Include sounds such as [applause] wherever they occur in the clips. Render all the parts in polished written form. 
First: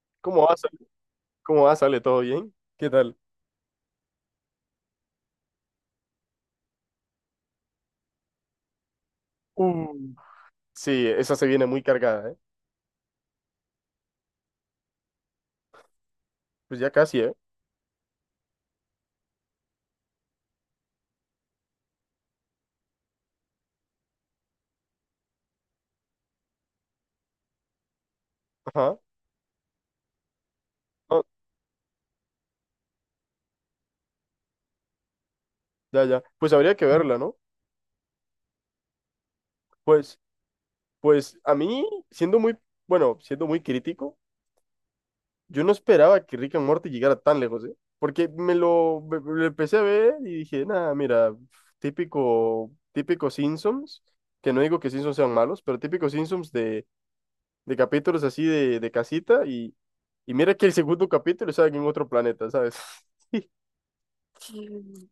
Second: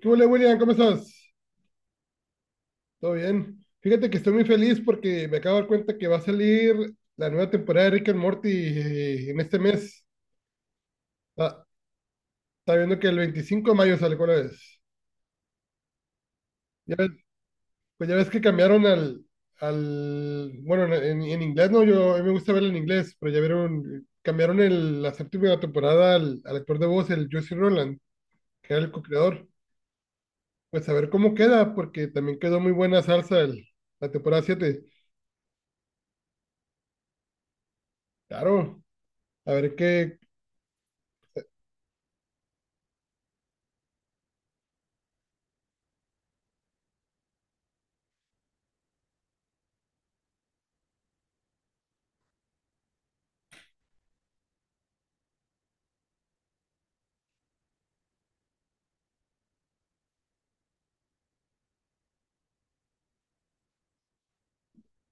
¿Qué huele, ¿Cómo va, William? ¿Cómo Sale? estás? ¿Cómo va? ¿Sale todo bien? ¿Qué ¿Todo tal? bien? Fíjate que estoy muy feliz porque me acabo de dar cuenta que va a salir la nueva temporada de Rick and Morty en este mes. Sí, esa se Ah, viene muy cargada, ¿eh? está viendo que el 25 de mayo sale, ¿cuál es? Pues ya Ya ves- casi, ¿eh? pues ya ves que cambiaron al bueno, en inglés no, yo a mí me gusta verlo en inglés, pero ya vieron, cambiaron la séptima temporada al actor de voz, el Justin Roland, que era el Ajá. co-creador. Pues a ver Ah, cómo queda, porque también quedó muy buena salsa la temporada 7. ya, ya. Pues habría que verla, ¿no? Claro, a ver qué. Pues, pues, a mí, siendo muy, bueno, siendo muy crítico, yo no esperaba que Rick and Morty llegara tan lejos, ¿eh? Porque me lo empecé a ver y dije, nada, mira, típico, típico Simpsons, que no digo que Simpsons sean malos, pero típico Simpsons de capítulos así de casita y mira que el segundo capítulo sale en otro planeta, ¿sabes? [laughs]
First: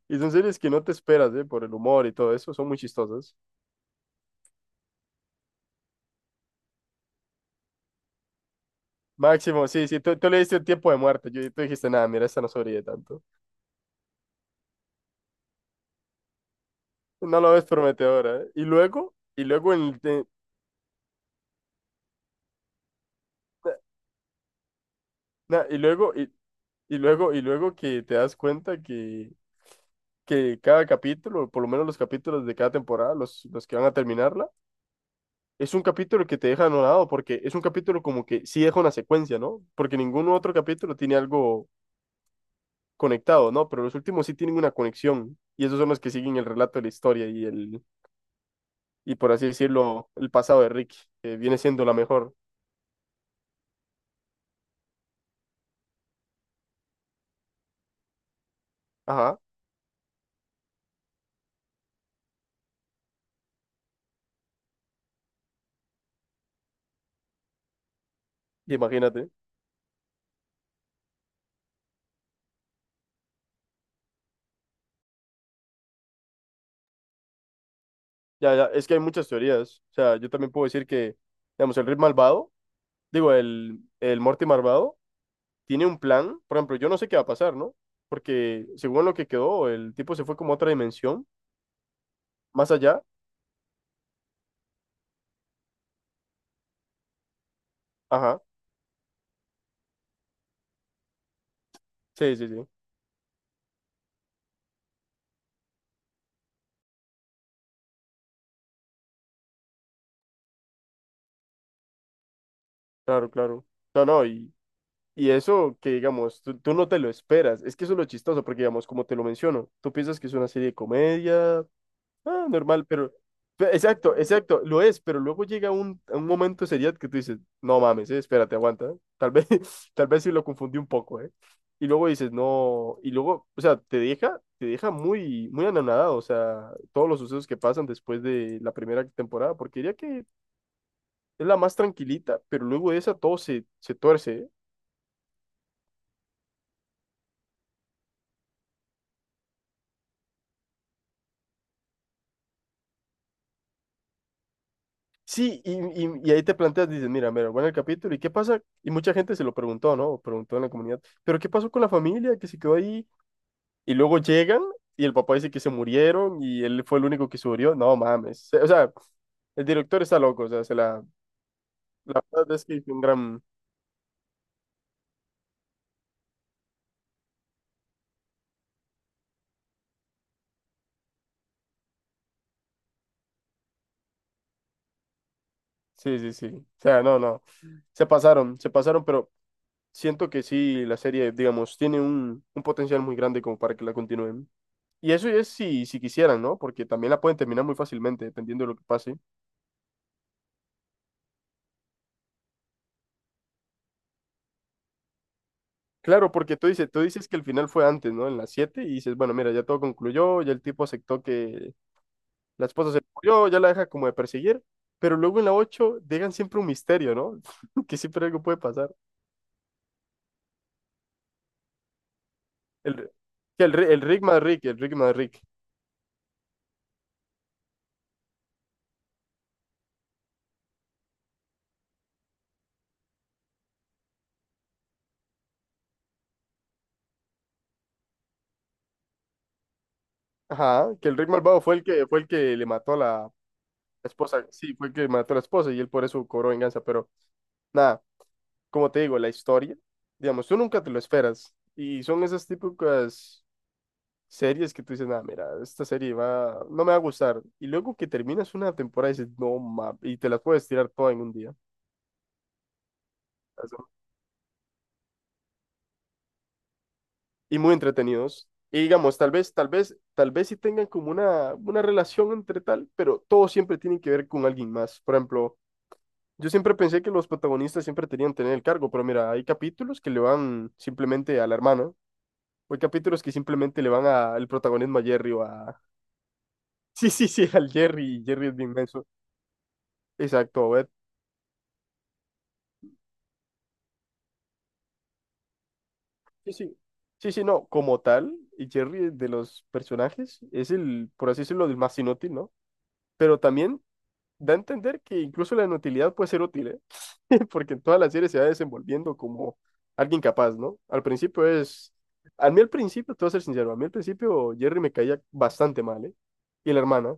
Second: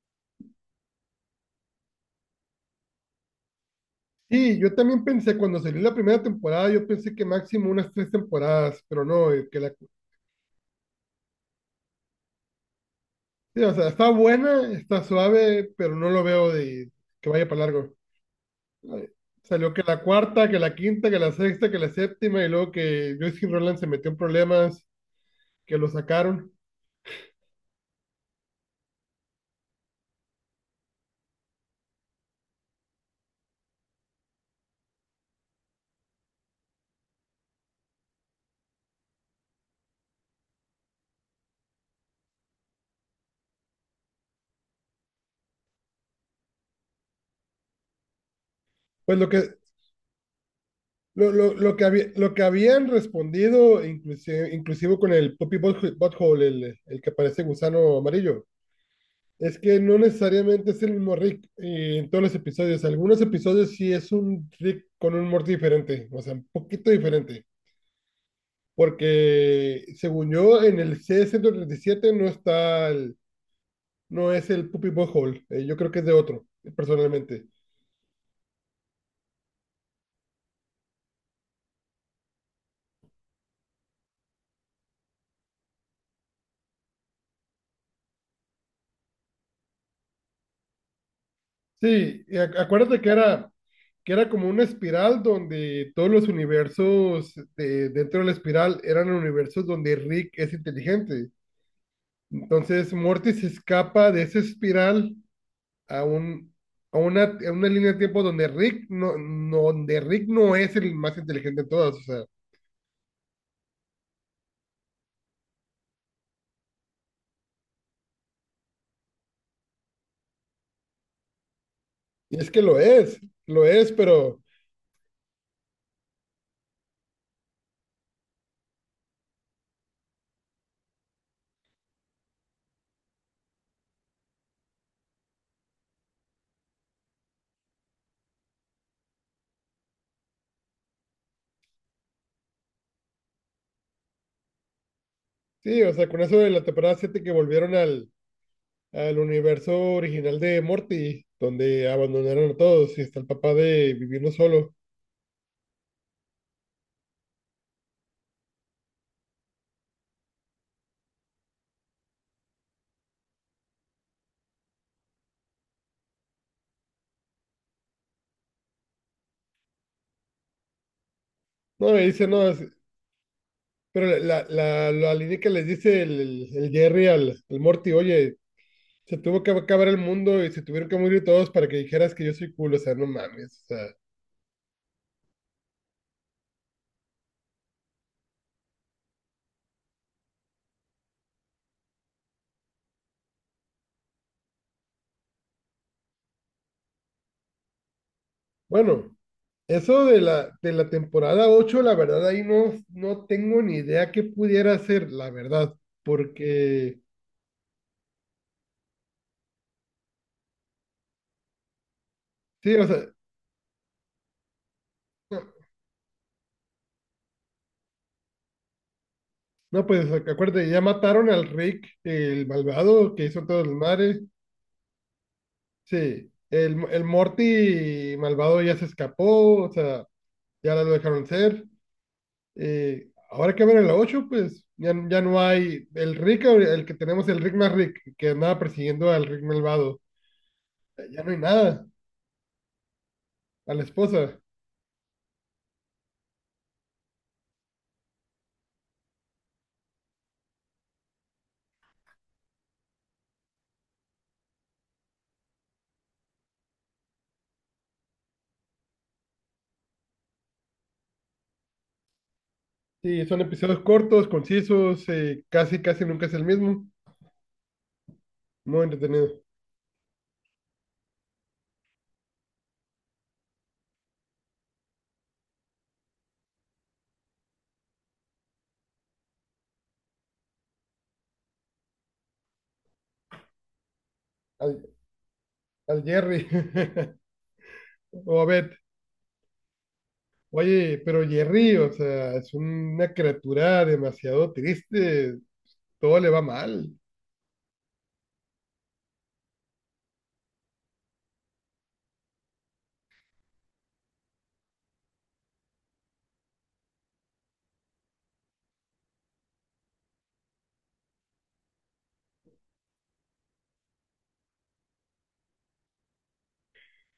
Y son series que no te esperas, ¿eh? Por el humor y todo eso, son muy chistosas. Sí, yo también pensé, cuando salió la primera temporada, yo pensé que máximo unas tres temporadas, pero no, que Máximo, la... sí, sí, tú le diste el tiempo de muerte, tú dijiste, nada, mira, esta no sobrevive tanto. Sí, o sea, está buena, está suave, pero no lo veo de que No vaya lo para ves largo. prometedora, ¿eh? Y Eh, luego, y luego, Salió que en, la de- cuarta, que la quinta, que la sexta, que la séptima, y luego que Justin Roland se metió en problemas, na- que y lo luego, y, sacaron. Y luego que te das cuenta que cada capítulo, por lo menos los capítulos de cada temporada, los que van a terminarla, es un capítulo que te deja anonadado, porque es un capítulo como que sí deja una secuencia, ¿no? Porque ningún otro capítulo tiene algo conectado, ¿no? Pero los últimos sí tienen una conexión y esos son los que siguen el relato de la historia y Pues lo por así que, decirlo, el pasado de Rick, que viene lo que siendo la había, lo mejor. que habían respondido, inclusive, inclusive con el Poppy Butthole, el que parece gusano amarillo. Ajá, Es que no necesariamente es el mismo Rick en todos los episodios. Algunos episodios sí es un Rick con un Morty diferente, o sea, un poquito diferente. imagínate. Porque según yo, en el C-137 no es el Puppy Butthole. Yo creo que es de otro, personalmente. Ya, ya, es que hay muchas teorías. O sea, yo también puedo decir que, digamos, el Rick malvado, digo, el Morty malvado, tiene un plan. Por ejemplo, yo no sé qué va a pasar, ¿no? Porque según lo que quedó, el tipo se fue como a otra dimensión, Sí, y más acuérdate allá. Que era como una espiral donde todos los universos dentro de la Ajá, espiral eran universos donde Rick es inteligente. sí, sí, sí, Entonces Morty se escapa de esa espiral a un, a una línea de tiempo donde Rick no, no, donde Rick no es el más inteligente de todos, o sea, claro, claro. No, no, y eso que, digamos, tú no te lo esperas. Es que eso es lo chistoso, porque, digamos, como te lo menciono, tú piensas que es una serie de comedia, y ah, es que normal, pero... lo es, Exacto, pero exacto, lo es, pero luego llega un momento de seriedad que tú dices, no mames, espérate, aguanta. Tal vez, [laughs] tal vez sí lo confundí un poco, ¿eh? Y luego dices, no, y luego, o sea, te deja muy, muy anonadado, o sea, todos los sucesos que pasan después de la primera temporada, porque diría que es la más tranquilita, pero luego de esa todo se tuerce. sí, o sea, con eso de la temporada 7 que volvieron al universo original de Morty, donde abandonaron a todos y está el papá de vivirlo solo. Sí, y ahí te planteas, dices, mira, mira, bueno, el capítulo, ¿y qué pasa? Y mucha gente se lo preguntó, ¿no? O preguntó en la comunidad, ¿pero qué pasó con la familia que se quedó ahí? Y luego llegan y el papá dice que se murieron y él fue el único que sobrevivió. No mames. O sea, el director está loco, o sea, se la... No, y La dice, no, verdad es- es que hizo un gran... pero la línea que les dice el Jerry al Morty, oye, se tuvo que acabar el mundo y se tuvieron que morir todos para que dijeras que yo soy cool, o sea, no mames, o sea, Sí, sí, sí. O sea, no, no. Se pasaron, pero siento que sí, la serie, digamos, tiene un potencial muy grande como para que la continúen. Y eso es si quisieran, ¿no? Porque también la pueden terminar muy fácilmente, dependiendo de lo que bueno. pase. Eso de de la temporada ocho, la verdad, ahí no, no tengo ni idea qué pudiera ser, la verdad, Claro, porque tú dices, porque, tú dices que el final fue antes, ¿no? En las 7 y dices, bueno, mira, ya todo concluyó, ya el tipo aceptó que la sí, o esposa se sea, murió, ya la deja como de perseguir, pero luego no, en la 8 dejan siempre un misterio, ¿no? [laughs] Que siempre algo puede pasar. no, pues acuérdate, ya mataron al Rick, el El, malvado que hizo todo el el mares, Rick más Rick, el Rick más Rick. sí, el Morty malvado ya se escapó, o sea, ya lo dejaron ser, ahora que ven en la 8 pues ya, ya no hay el Rick, ahora- el que tenemos, el Rick más Rick, que andaba persiguiendo al Rick malvado, Ajá, que el ya Rick no hay malvado fue el nada, que fue el que le mató a la a la esposa. esposa, sí, fue el que mató a la esposa y él por eso cobró venganza, pero nada, como te digo, la historia, digamos, tú nunca te lo esperas y son esas típicas series que tú dices, nada, mira, esta serie va, no me va a gustar. Y luego que terminas una temporada dices, no mames, y te las puedes tirar todas en un día. Sí, son episodios Eso. cortos, concisos, casi, casi nunca es el mismo. Y muy entretenidos. Y Muy digamos, tal entretenido. vez, tal vez, tal vez sí tengan como una relación entre tal, pero todos siempre tienen que ver con alguien más. Por ejemplo, yo siempre pensé que los protagonistas siempre tenían que tener el cargo, pero mira, hay capítulos que le van simplemente a la hermana, o hay capítulos que simplemente le van a al Al, protagonismo a Jerry o a... [laughs] al Jerry Sí, sí, [laughs] sí, al Jerry, y o a Jerry es Beth. bien menso. Exacto, Oye, pero Jerry, o sea, es una criatura demasiado triste. Todo le va sí, sí. mal. Sí, sí, no, como tal, y Jerry de los personajes es el, por así decirlo, el más inútil, ¿no? Pero también da a entender que incluso la inutilidad puede ser útil, ¿eh? [laughs] Porque en toda la serie se va desenvolviendo como alguien capaz, ¿no? A mí al principio, te voy a ser sincero, a mí al principio Jerry me caía bastante mal, ¿eh? Y la hermana,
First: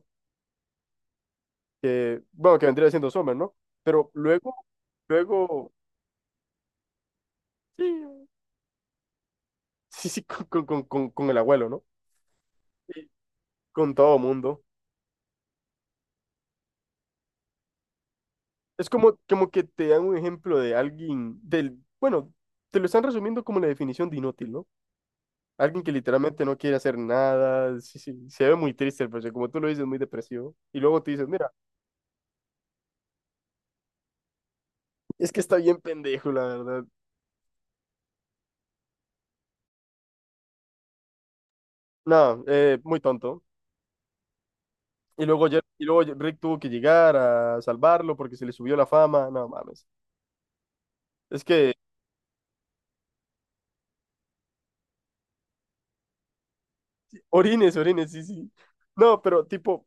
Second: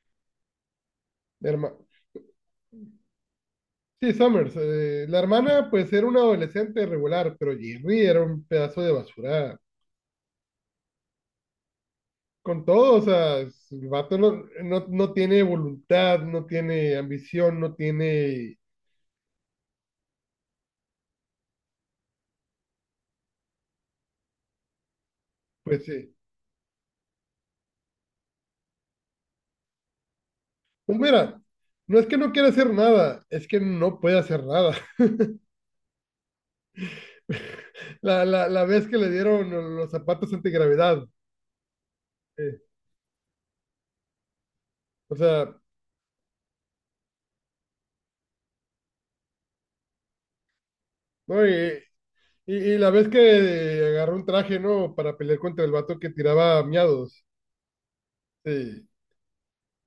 La herma- que, bueno, que vendría siendo Summer, ¿no? Pero Sí, Summers. luego, La hermana, luego, pues, era una adolescente regular, pero sí, Jerry era [laughs] un pedazo de basura. sí, sí, con el abuelo, ¿no? Con todo, o Y sea, es- el con vato todo no, mundo. no, no tiene voluntad, no tiene ambición, no tiene, Es como que te dan un ejemplo de alguien bueno, te lo están resumiendo como la definición de inútil, ¿no? Alguien pues, que literalmente no quiere hacer nada, sí, sí, se ve muy triste, pero como tú lo dices, muy depresivo. Y pues luego te dices, mira, mira, no es que no quiera hacer nada, es que no puede hacer nada. es que está bien pendejo, la verdad. [laughs] La vez que le dieron los zapatos antigravedad, No, eh, muy tonto. o Y luego, sea, y luego Rick tuvo que llegar a salvarlo porque se le subió la fama. No mames. Es no, y, que y la vez que agarró un traje, ¿no? Para pelear contra el vato que tiraba miados, orines, orines, sí, sí. sí, No, pero tipo,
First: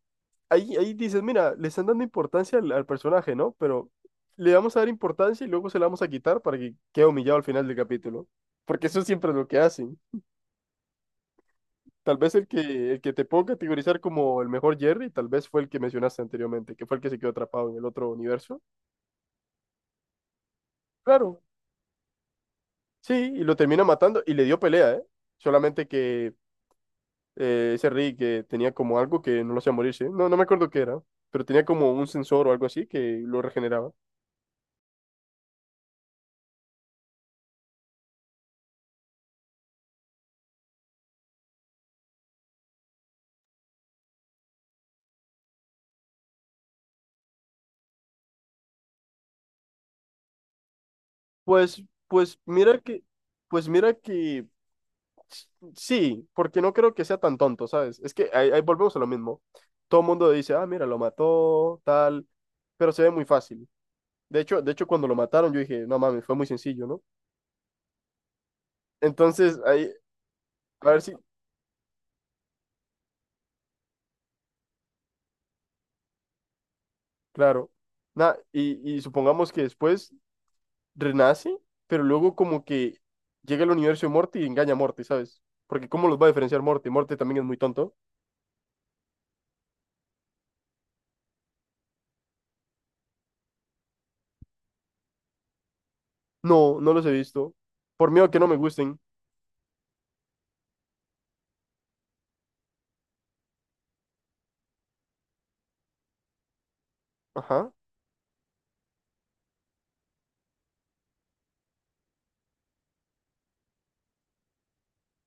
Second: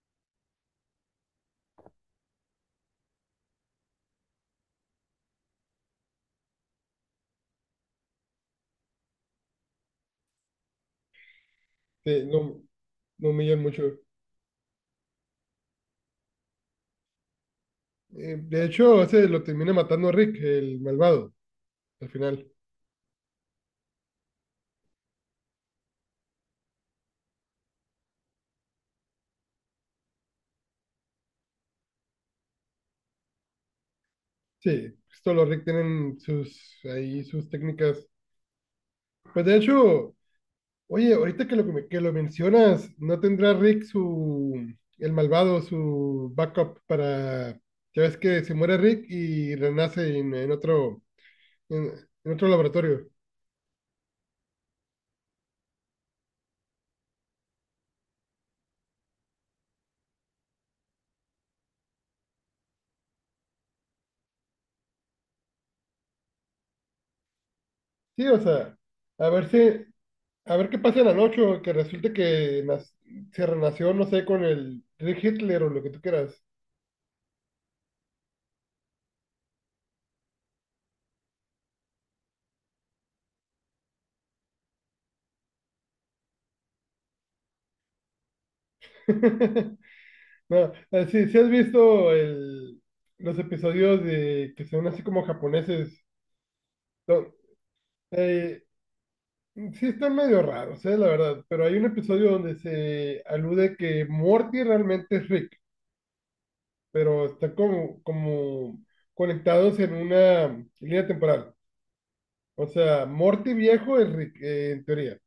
ahí dices, mira, le están dando importancia al, al personaje, ¿no? Pero le vamos a dar importancia y luego se la vamos a quitar para que quede humillado al final del capítulo. Porque eso siempre es lo que hacen. Tal sí, vez el no, que, el que te no puedo humillan mucho. categorizar como el mejor Jerry, tal vez fue el que mencionaste anteriormente, que fue el que se quedó atrapado en el otro universo. De hecho, ese lo termina matando Rick, el malvado, Claro, al final. sí, y lo termina matando y le dio pelea, ¿eh? Solamente que ese Rey que tenía como algo que no lo hacía morirse. No, no me acuerdo qué era, pero tenía como un sensor o algo así que lo regeneraba. Sí, pues, todos los Rick tienen sus, ahí sus técnicas. Pues de hecho... Oye, ahorita que lo mencionas, ¿no tendrá Rick su, el malvado, su backup para, ya ves que se muere Rick y renace Pues, en, en pues otro mira que, laboratorio? pues mira que s- sí, porque no creo que sea tan tonto, ¿sabes? Es que ahí volvemos a lo mismo. Todo el mundo dice, ah, mira, lo mató, tal, pero se ve muy fácil. De hecho, cuando lo mataron, yo dije, no mames, fue muy sencillo, ¿no? Sí, o sea, a ver Entonces, si, ahí, a ver qué a pasa ver en la si, noche, o que resulte que nas- se renació, no sé, con el Rick Hitler o lo que tú quieras. claro. Nah, y supongamos que después renace, pero luego como que llega al universo de Morty y engaña a Morty, ¿sabes? Porque ¿cómo los va a diferenciar Morty? Morty también es muy tonto. [laughs] No, sí, sí has visto los episodios de que son así como japoneses. No, no los he Son- visto. Por miedo a que no me eh, gusten. sí, están medio raros, la verdad, pero hay un episodio donde se alude que Morty realmente es Rick, pero está Ajá, como, como conectados en una línea temporal. O sea, Morty viejo es Rick, en teoría,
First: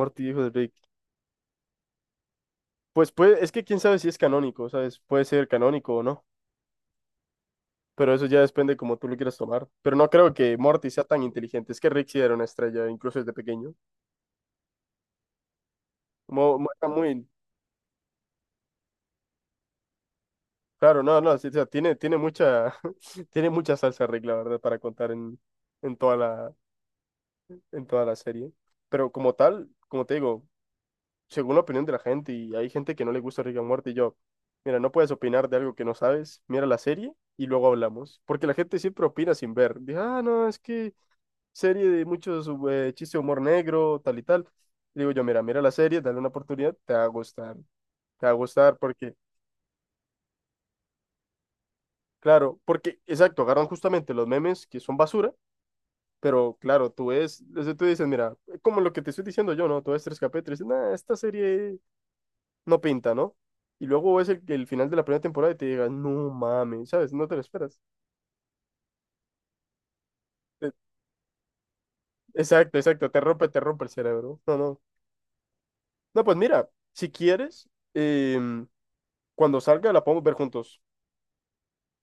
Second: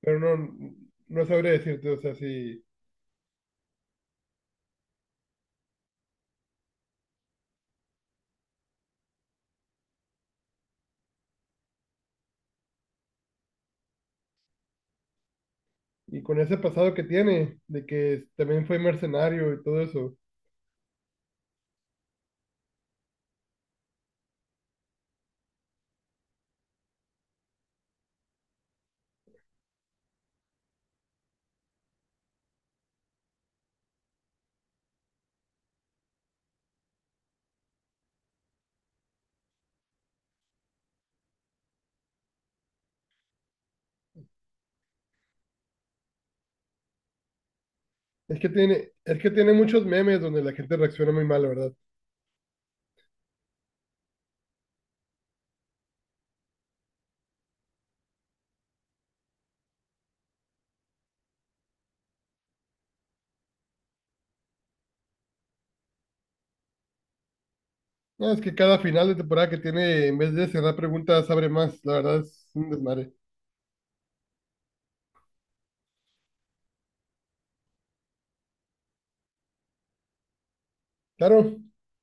pero hijo de no, Rick. no sabría decirte, o sea, si, Pues puede, es que quién sabe si es canónico, ¿sabes? Puede ser canónico o no. Pero eso ya depende como tú lo quieras tomar. Pero no creo que Morty sea tan inteligente. Es que Rick sí era una estrella, incluso desde pequeño. y con ese Era pasado que muy... tiene, de que también fue mercenario y todo eso, Claro, no, no, sí, o sea, tiene mucha, [laughs] tiene mucha salsa Rick, la verdad, para contar en toda la, en toda la serie. Pero como tal, como te digo, según la opinión de la gente, y hay gente que no le gusta Rick and Morty, y yo, mira, no puedes opinar de algo que no sabes, mira la serie y luego hablamos. Porque la gente siempre opina sin ver. Dice, ah, no, es que serie de muchos chistes de humor negro, tal y tal. Y digo yo, mira, mira la serie, dale una oportunidad, te va a gustar. Te va a gustar porque, es que tiene muchos memes donde la gente reacciona muy mal, la verdad. claro, porque, exacto, agarran justamente los memes que son basura. Pero claro, tú ves, desde tú dices, mira, como lo que te estoy diciendo yo, ¿no? Tú ves 3KP, te dices, nah, esta serie no pinta, ¿no? Y luego es el final de la primera temporada y te digas, no mames, ¿sabes? No te lo esperas. No, es que cada final de temporada que tiene, en vez de Eh, cerrar preguntas, abre más, la verdad es un Exacto, exacto, desmadre. Te rompe el cerebro. No, no. No, pues mira, si quieres, em, cuando salga la podemos ver juntos. Claro,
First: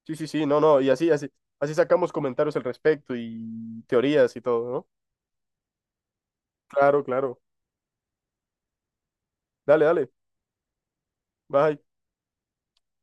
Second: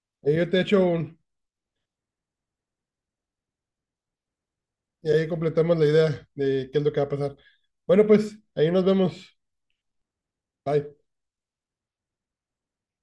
Sí, sí, ahí sí, yo no, te no, echo y así, un, así, así sacamos comentarios al respecto y teorías y todo, ¿no? y ahí completamos la idea de qué es lo que Claro, va a pasar. claro. Bueno, pues ahí nos vemos. Dale, dale. Bye. Bye.